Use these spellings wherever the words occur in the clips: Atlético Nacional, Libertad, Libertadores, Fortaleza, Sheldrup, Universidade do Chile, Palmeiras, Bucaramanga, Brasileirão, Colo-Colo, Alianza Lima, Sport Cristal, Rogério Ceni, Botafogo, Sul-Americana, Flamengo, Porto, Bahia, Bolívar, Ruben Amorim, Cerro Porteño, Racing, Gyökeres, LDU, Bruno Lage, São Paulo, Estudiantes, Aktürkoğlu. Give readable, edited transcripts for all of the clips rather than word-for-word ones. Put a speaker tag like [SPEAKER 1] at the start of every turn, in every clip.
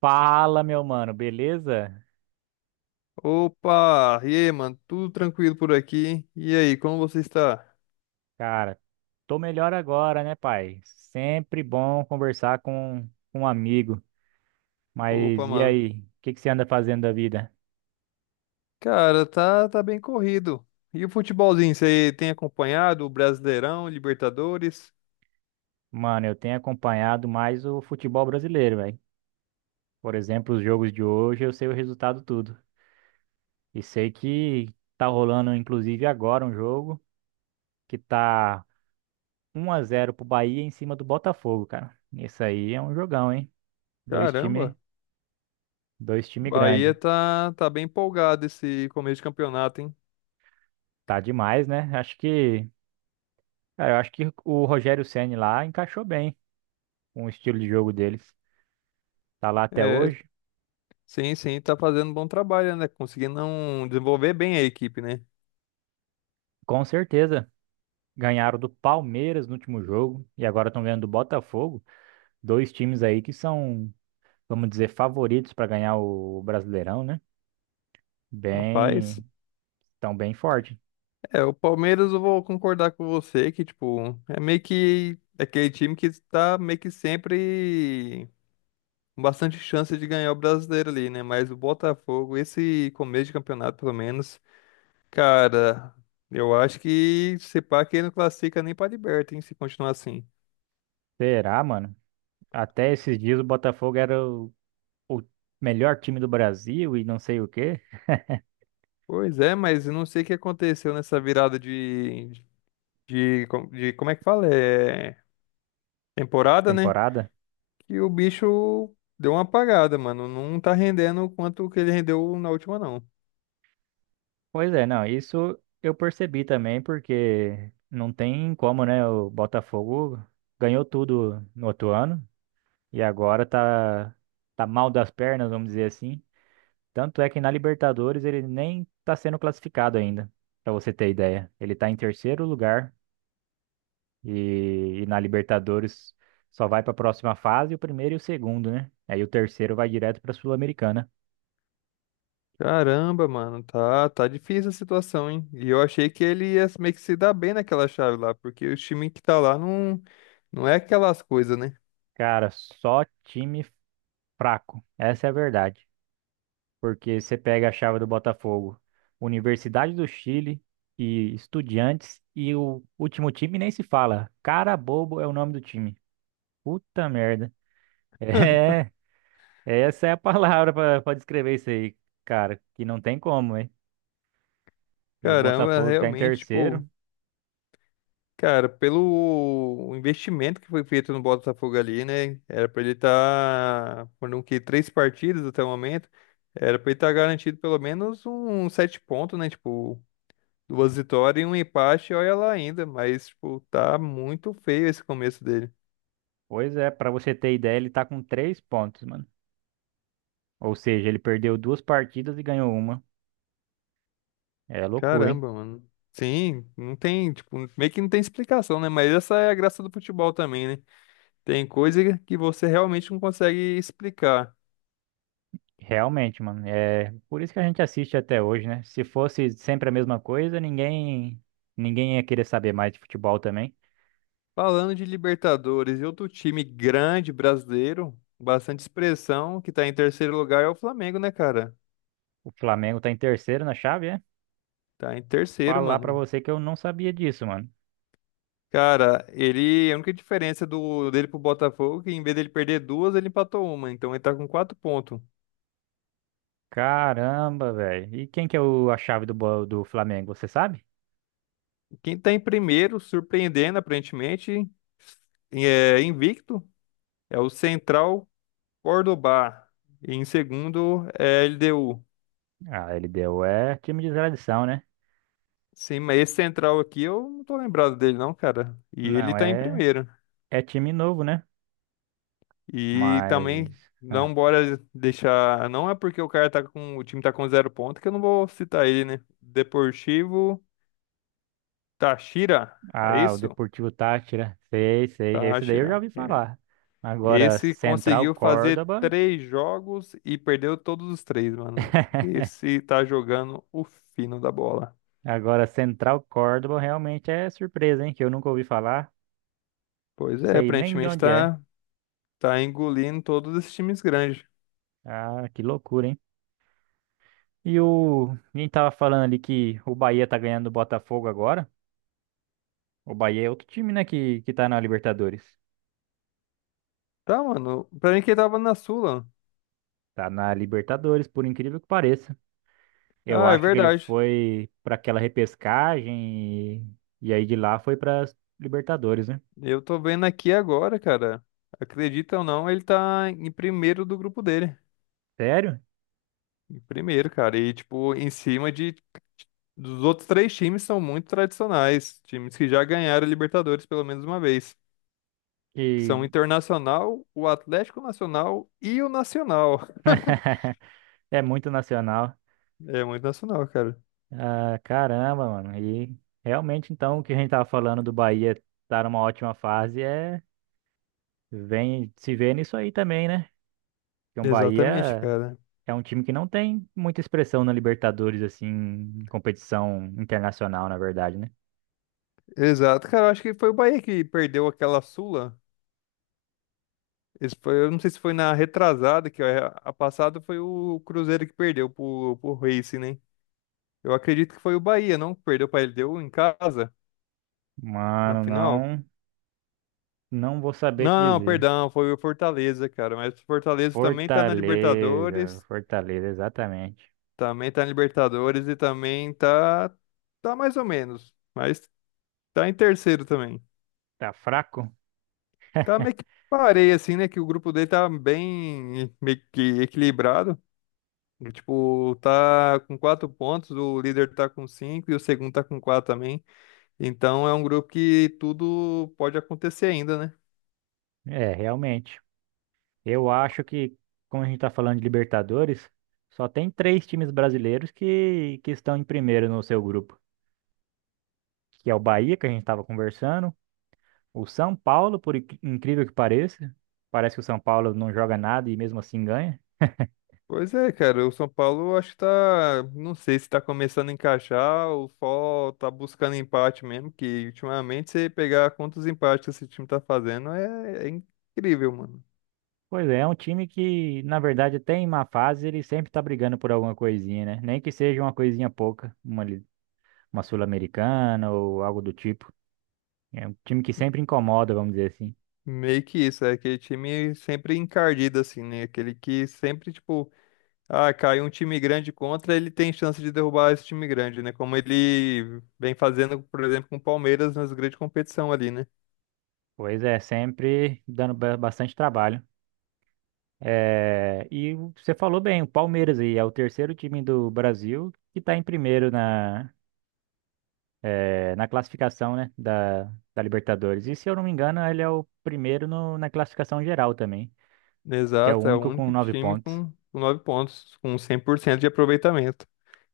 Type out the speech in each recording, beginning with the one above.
[SPEAKER 1] Fala, meu mano, beleza?
[SPEAKER 2] Opa, e aí, mano? Tudo tranquilo por aqui? E aí, como você está?
[SPEAKER 1] Cara, tô melhor agora, né, pai? Sempre bom conversar com um amigo. Mas
[SPEAKER 2] Opa,
[SPEAKER 1] e
[SPEAKER 2] mano.
[SPEAKER 1] aí? O que que você anda fazendo da vida?
[SPEAKER 2] Cara, tá bem corrido. E o futebolzinho, você tem acompanhado o Brasileirão, Libertadores?
[SPEAKER 1] Mano, eu tenho acompanhado mais o futebol brasileiro, velho. Por exemplo, os jogos de hoje, eu sei o resultado tudo. E sei que tá rolando, inclusive, agora um jogo que tá 1-0 pro Bahia em cima do Botafogo, cara. Isso aí é um jogão, hein? Dois
[SPEAKER 2] Caramba,
[SPEAKER 1] time, Dois time
[SPEAKER 2] Bahia
[SPEAKER 1] grande.
[SPEAKER 2] tá bem empolgado esse começo de campeonato, hein?
[SPEAKER 1] Tá demais, né? Acho que Cara, eu acho que o Rogério Ceni lá encaixou bem com o estilo de jogo deles. Tá lá até
[SPEAKER 2] É,
[SPEAKER 1] hoje.
[SPEAKER 2] sim, sim, tá fazendo um bom trabalho, né? Conseguindo não desenvolver bem a equipe, né?
[SPEAKER 1] Com certeza. Ganharam do Palmeiras no último jogo e agora estão ganhando do Botafogo. Dois times aí que são, vamos dizer, favoritos para ganhar o Brasileirão, né?
[SPEAKER 2] Rapaz,
[SPEAKER 1] Bem, tão bem forte.
[SPEAKER 2] é, o Palmeiras eu vou concordar com você que, tipo, é meio que é aquele time que tá meio que sempre bastante chance de ganhar o brasileiro ali, né? Mas o Botafogo, esse começo de campeonato, pelo menos, cara, eu acho que se pá que ele não classifica nem pra Liberta, hein, se continuar assim.
[SPEAKER 1] Será, mano? Até esses dias o Botafogo era o melhor time do Brasil e não sei o quê,
[SPEAKER 2] Pois é, mas eu não sei o que aconteceu nessa virada de, de como é que fala? É, temporada, né?
[SPEAKER 1] temporada.
[SPEAKER 2] Que o bicho deu uma apagada, mano. Não tá rendendo o quanto que ele rendeu na última, não.
[SPEAKER 1] Pois é, não, isso eu percebi também, porque não tem como, né? O Botafogo ganhou tudo no outro ano e agora tá, tá mal das pernas, vamos dizer assim. Tanto é que na Libertadores ele nem tá sendo classificado ainda, pra você ter ideia. Ele tá em terceiro lugar e na Libertadores só vai pra próxima fase o primeiro e o segundo, né? Aí o terceiro vai direto pra Sul-Americana.
[SPEAKER 2] Caramba, mano, tá difícil a situação, hein? E eu achei que ele ia meio que se dar bem naquela chave lá, porque o time que tá lá não, não é aquelas coisas, né?
[SPEAKER 1] Cara, só time fraco, essa é a verdade. Porque você pega a chave do Botafogo, Universidade do Chile e Estudiantes, e o último time nem se fala. Cara bobo é o nome do time. Puta merda. É, essa é a palavra pra descrever isso aí, cara, que não tem como, hein? E o
[SPEAKER 2] Caramba,
[SPEAKER 1] Botafogo ficar em
[SPEAKER 2] realmente, tipo,
[SPEAKER 1] terceiro.
[SPEAKER 2] cara, pelo investimento que foi feito no Botafogo ali, né? Era pra ele estar, tá, foram o quê? 3 partidas até o momento, era pra ele estar tá garantido pelo menos um 7 pontos, né? Tipo, 2 vitórias e um empate, olha lá ainda, mas, tipo, tá muito feio esse começo dele.
[SPEAKER 1] Pois é, pra você ter ideia, ele tá com 3 pontos, mano. Ou seja, ele perdeu duas partidas e ganhou uma. É loucura, hein?
[SPEAKER 2] Caramba, mano. Sim, não tem, tipo, meio que não tem explicação, né? Mas essa é a graça do futebol também, né? Tem coisa que você realmente não consegue explicar.
[SPEAKER 1] Realmente, mano. É por isso que a gente assiste até hoje, né? Se fosse sempre a mesma coisa, ninguém ia querer saber mais de futebol também.
[SPEAKER 2] Falando de Libertadores e outro time grande brasileiro, bastante expressão, que tá em terceiro lugar é o Flamengo, né, cara?
[SPEAKER 1] O Flamengo tá em terceiro na chave, é?
[SPEAKER 2] Tá em terceiro,
[SPEAKER 1] Falar pra
[SPEAKER 2] mano.
[SPEAKER 1] você que eu não sabia disso, mano.
[SPEAKER 2] Cara, ele, a única diferença do dele pro Botafogo é que em vez dele perder duas, ele empatou uma, então ele tá com 4 pontos.
[SPEAKER 1] Caramba, velho. E quem que é o, a chave do do Flamengo, você sabe?
[SPEAKER 2] Quem tá em primeiro, surpreendendo aparentemente, é invicto. É o Central Córdoba. E em segundo é LDU.
[SPEAKER 1] Ah, ele deu. É time de tradição, né?
[SPEAKER 2] Sim, mas esse Central aqui eu não tô lembrado dele não, cara. E ele
[SPEAKER 1] Não,
[SPEAKER 2] tá em
[SPEAKER 1] é,
[SPEAKER 2] primeiro.
[SPEAKER 1] é time novo, né?
[SPEAKER 2] E também
[SPEAKER 1] Mas.
[SPEAKER 2] não bora deixar, não é porque o cara tá com, o time tá com 0 ponto que eu não vou citar ele, né? Deportivo Táchira, é
[SPEAKER 1] Ah, o
[SPEAKER 2] isso?
[SPEAKER 1] Deportivo Táchira. Sei, sei. Esse daí eu já
[SPEAKER 2] Táchira.
[SPEAKER 1] ouvi
[SPEAKER 2] É.
[SPEAKER 1] falar. Agora,
[SPEAKER 2] Esse
[SPEAKER 1] Central
[SPEAKER 2] conseguiu fazer
[SPEAKER 1] Córdoba.
[SPEAKER 2] 3 jogos e perdeu todos os três, mano. Esse tá jogando o fino da bola.
[SPEAKER 1] Agora, Central Córdoba realmente é surpresa, hein? Que eu nunca ouvi falar,
[SPEAKER 2] Pois é,
[SPEAKER 1] sei nem de
[SPEAKER 2] aparentemente
[SPEAKER 1] onde é.
[SPEAKER 2] tá Tá engolindo todos esses times grandes.
[SPEAKER 1] Ah, que loucura, hein? E o. A gente tava falando ali que o Bahia tá ganhando do Botafogo agora. O Bahia é outro time, né? Que tá na Libertadores.
[SPEAKER 2] Tá, mano. Pra mim que ele tava na Sula.
[SPEAKER 1] Tá na Libertadores, por incrível que pareça. Eu
[SPEAKER 2] Ah, é
[SPEAKER 1] acho que ele
[SPEAKER 2] verdade.
[SPEAKER 1] foi pra aquela repescagem e aí de lá foi pra Libertadores, né?
[SPEAKER 2] Eu tô vendo aqui agora, cara. Acredita ou não, ele tá em primeiro do grupo dele.
[SPEAKER 1] Sério?
[SPEAKER 2] Em primeiro, cara. E, tipo, em cima de. Dos outros três times são muito tradicionais. Times que já ganharam Libertadores pelo menos uma vez. Que são o
[SPEAKER 1] E
[SPEAKER 2] Internacional, o Atlético Nacional e o Nacional.
[SPEAKER 1] é muito nacional.
[SPEAKER 2] É muito nacional, cara.
[SPEAKER 1] Ah, caramba, mano. E realmente, então, o que a gente tava falando do Bahia tá numa ótima fase é vem se vê nisso aí também, né? Porque o
[SPEAKER 2] Exatamente,
[SPEAKER 1] Bahia
[SPEAKER 2] cara.
[SPEAKER 1] é um time que não tem muita expressão na Libertadores, assim, em competição internacional, na verdade, né?
[SPEAKER 2] Exato, cara. Eu acho que foi o Bahia que perdeu aquela Sula. Esse foi, eu não sei se foi na retrasada, que a passada foi o Cruzeiro que perdeu pro Racing, né? Eu acredito que foi o Bahia, não? Que perdeu pra LDU em casa, na
[SPEAKER 1] Mano,
[SPEAKER 2] final?
[SPEAKER 1] não vou saber te
[SPEAKER 2] Não, não,
[SPEAKER 1] dizer.
[SPEAKER 2] perdão, foi o Fortaleza, cara. Mas o Fortaleza também tá na
[SPEAKER 1] Fortaleza,
[SPEAKER 2] Libertadores,
[SPEAKER 1] Fortaleza, exatamente.
[SPEAKER 2] e também tá mais ou menos, mas tá em terceiro também.
[SPEAKER 1] Tá fraco?
[SPEAKER 2] Tá meio que parei, assim, né? Que o grupo dele tá bem meio que equilibrado. E, tipo, tá com 4 pontos, o líder tá com cinco e o segundo tá com quatro também. Então é um grupo que tudo pode acontecer ainda, né?
[SPEAKER 1] É, realmente. Eu acho que, como a gente está falando de Libertadores, só tem três times brasileiros que estão em primeiro no seu grupo, que é o Bahia, que a gente estava conversando, o São Paulo, por incrível que pareça, parece que o São Paulo não joga nada e mesmo assim ganha.
[SPEAKER 2] Pois é, cara, o São Paulo acho que tá, não sei se tá começando a encaixar ou só tá buscando empate mesmo, que ultimamente você pegar quantos empates que esse time tá fazendo é incrível, mano.
[SPEAKER 1] Pois é, é um time que, na verdade, até em má fase, ele sempre está brigando por alguma coisinha, né? Nem que seja uma coisinha pouca, uma Sul-Americana ou algo do tipo. É um time que sempre incomoda, vamos dizer assim.
[SPEAKER 2] Meio que isso, é aquele time sempre encardido assim, né? Aquele que sempre, tipo, ah, cai um time grande contra, ele tem chance de derrubar esse time grande, né? Como ele vem fazendo, por exemplo, com o Palmeiras nas grandes competição ali, né?
[SPEAKER 1] Pois é, sempre dando bastante trabalho. É, e o- você falou bem, o Palmeiras aí é o terceiro time do Brasil que está em primeiro na, é, na classificação, né, da Libertadores. E se eu não me engano, ele é o primeiro na classificação geral também, que é o
[SPEAKER 2] Exato, é o
[SPEAKER 1] único com
[SPEAKER 2] único
[SPEAKER 1] nove
[SPEAKER 2] time
[SPEAKER 1] pontos.
[SPEAKER 2] com 9 pontos, com 100% de aproveitamento.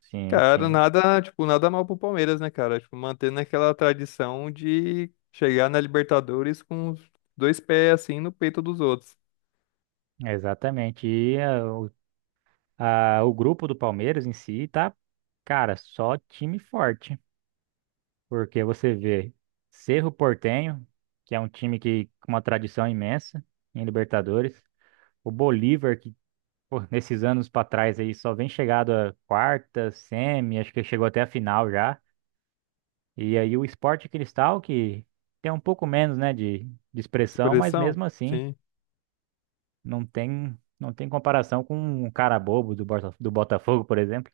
[SPEAKER 1] Sim,
[SPEAKER 2] Cara,
[SPEAKER 1] sim,
[SPEAKER 2] nada, tipo, nada mal pro Palmeiras, né, cara? Tipo, mantendo aquela tradição de chegar na Libertadores com os dois pés assim no peito dos outros.
[SPEAKER 1] exatamente. E o grupo do Palmeiras em si tá, cara, só time forte, porque você vê Cerro Porteño, que é um time que com uma tradição imensa em Libertadores. O Bolívar, que Pô, nesses anos pra trás aí, só vem chegado a quarta, semi, acho que chegou até a final já. E aí o Sport Cristal, que tem um pouco menos, né, de expressão, mas
[SPEAKER 2] Expressão?
[SPEAKER 1] mesmo assim,
[SPEAKER 2] Sim.
[SPEAKER 1] não tem, não tem comparação com um cara bobo do do Botafogo, por exemplo.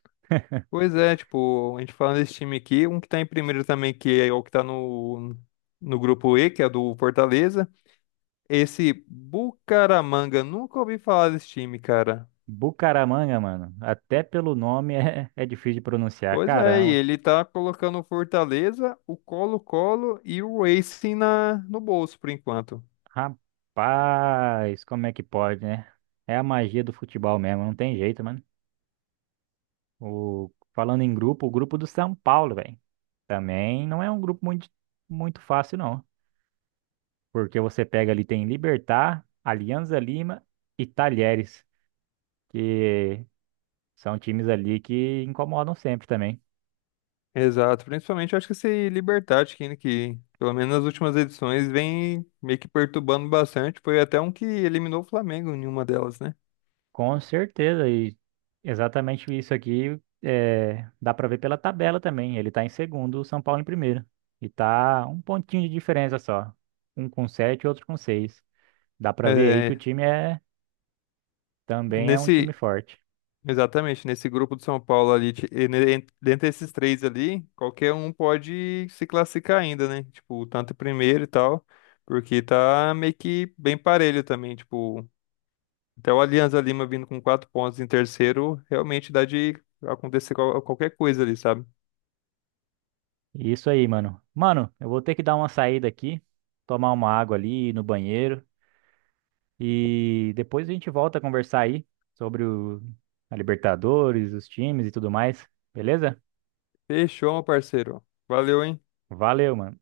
[SPEAKER 2] Pois é, tipo, a gente falando desse time aqui, um que tá em primeiro também, que é o que tá no grupo E, que é do Fortaleza. Esse Bucaramanga, nunca ouvi falar desse time, cara.
[SPEAKER 1] Bucaramanga, mano, até pelo nome é difícil de pronunciar.
[SPEAKER 2] Pois é, e
[SPEAKER 1] Caramba,
[SPEAKER 2] ele tá colocando o Fortaleza, o Colo-Colo e o Racing no bolso, por enquanto.
[SPEAKER 1] rapaz, como é que pode, né? É a magia do futebol mesmo, não tem jeito, mano. O, falando em grupo, o grupo do São Paulo, velho. Também não é um grupo muito, muito fácil, não. Porque você pega ali, tem Libertad, Alianza Lima e Talheres, que são times ali que incomodam sempre também.
[SPEAKER 2] Exato, principalmente eu acho que esse Libertad, que pelo menos nas últimas edições vem meio que perturbando bastante. Foi até um que eliminou o Flamengo em uma delas, né?
[SPEAKER 1] Com certeza, e exatamente isso aqui é, dá pra ver pela tabela também. Ele tá em segundo, o São Paulo em primeiro. E tá um pontinho de diferença só. Um com sete, outro com seis. Dá pra ver aí que o
[SPEAKER 2] É,
[SPEAKER 1] time é também é um time
[SPEAKER 2] nesse
[SPEAKER 1] forte.
[SPEAKER 2] Exatamente, nesse grupo do São Paulo ali, dentre esses três ali, qualquer um pode se classificar ainda, né? Tipo, tanto em primeiro e tal, porque tá meio que bem parelho também, tipo, até o Alianza Lima vindo com 4 pontos em terceiro, realmente dá de acontecer qualquer coisa ali, sabe?
[SPEAKER 1] Isso aí, mano. Mano, eu vou ter que dar uma saída aqui, tomar uma água ali, ir no banheiro e depois a gente volta a conversar aí sobre a Libertadores, os times e tudo mais, beleza?
[SPEAKER 2] Fechou, meu parceiro. Valeu, hein?
[SPEAKER 1] Valeu, mano.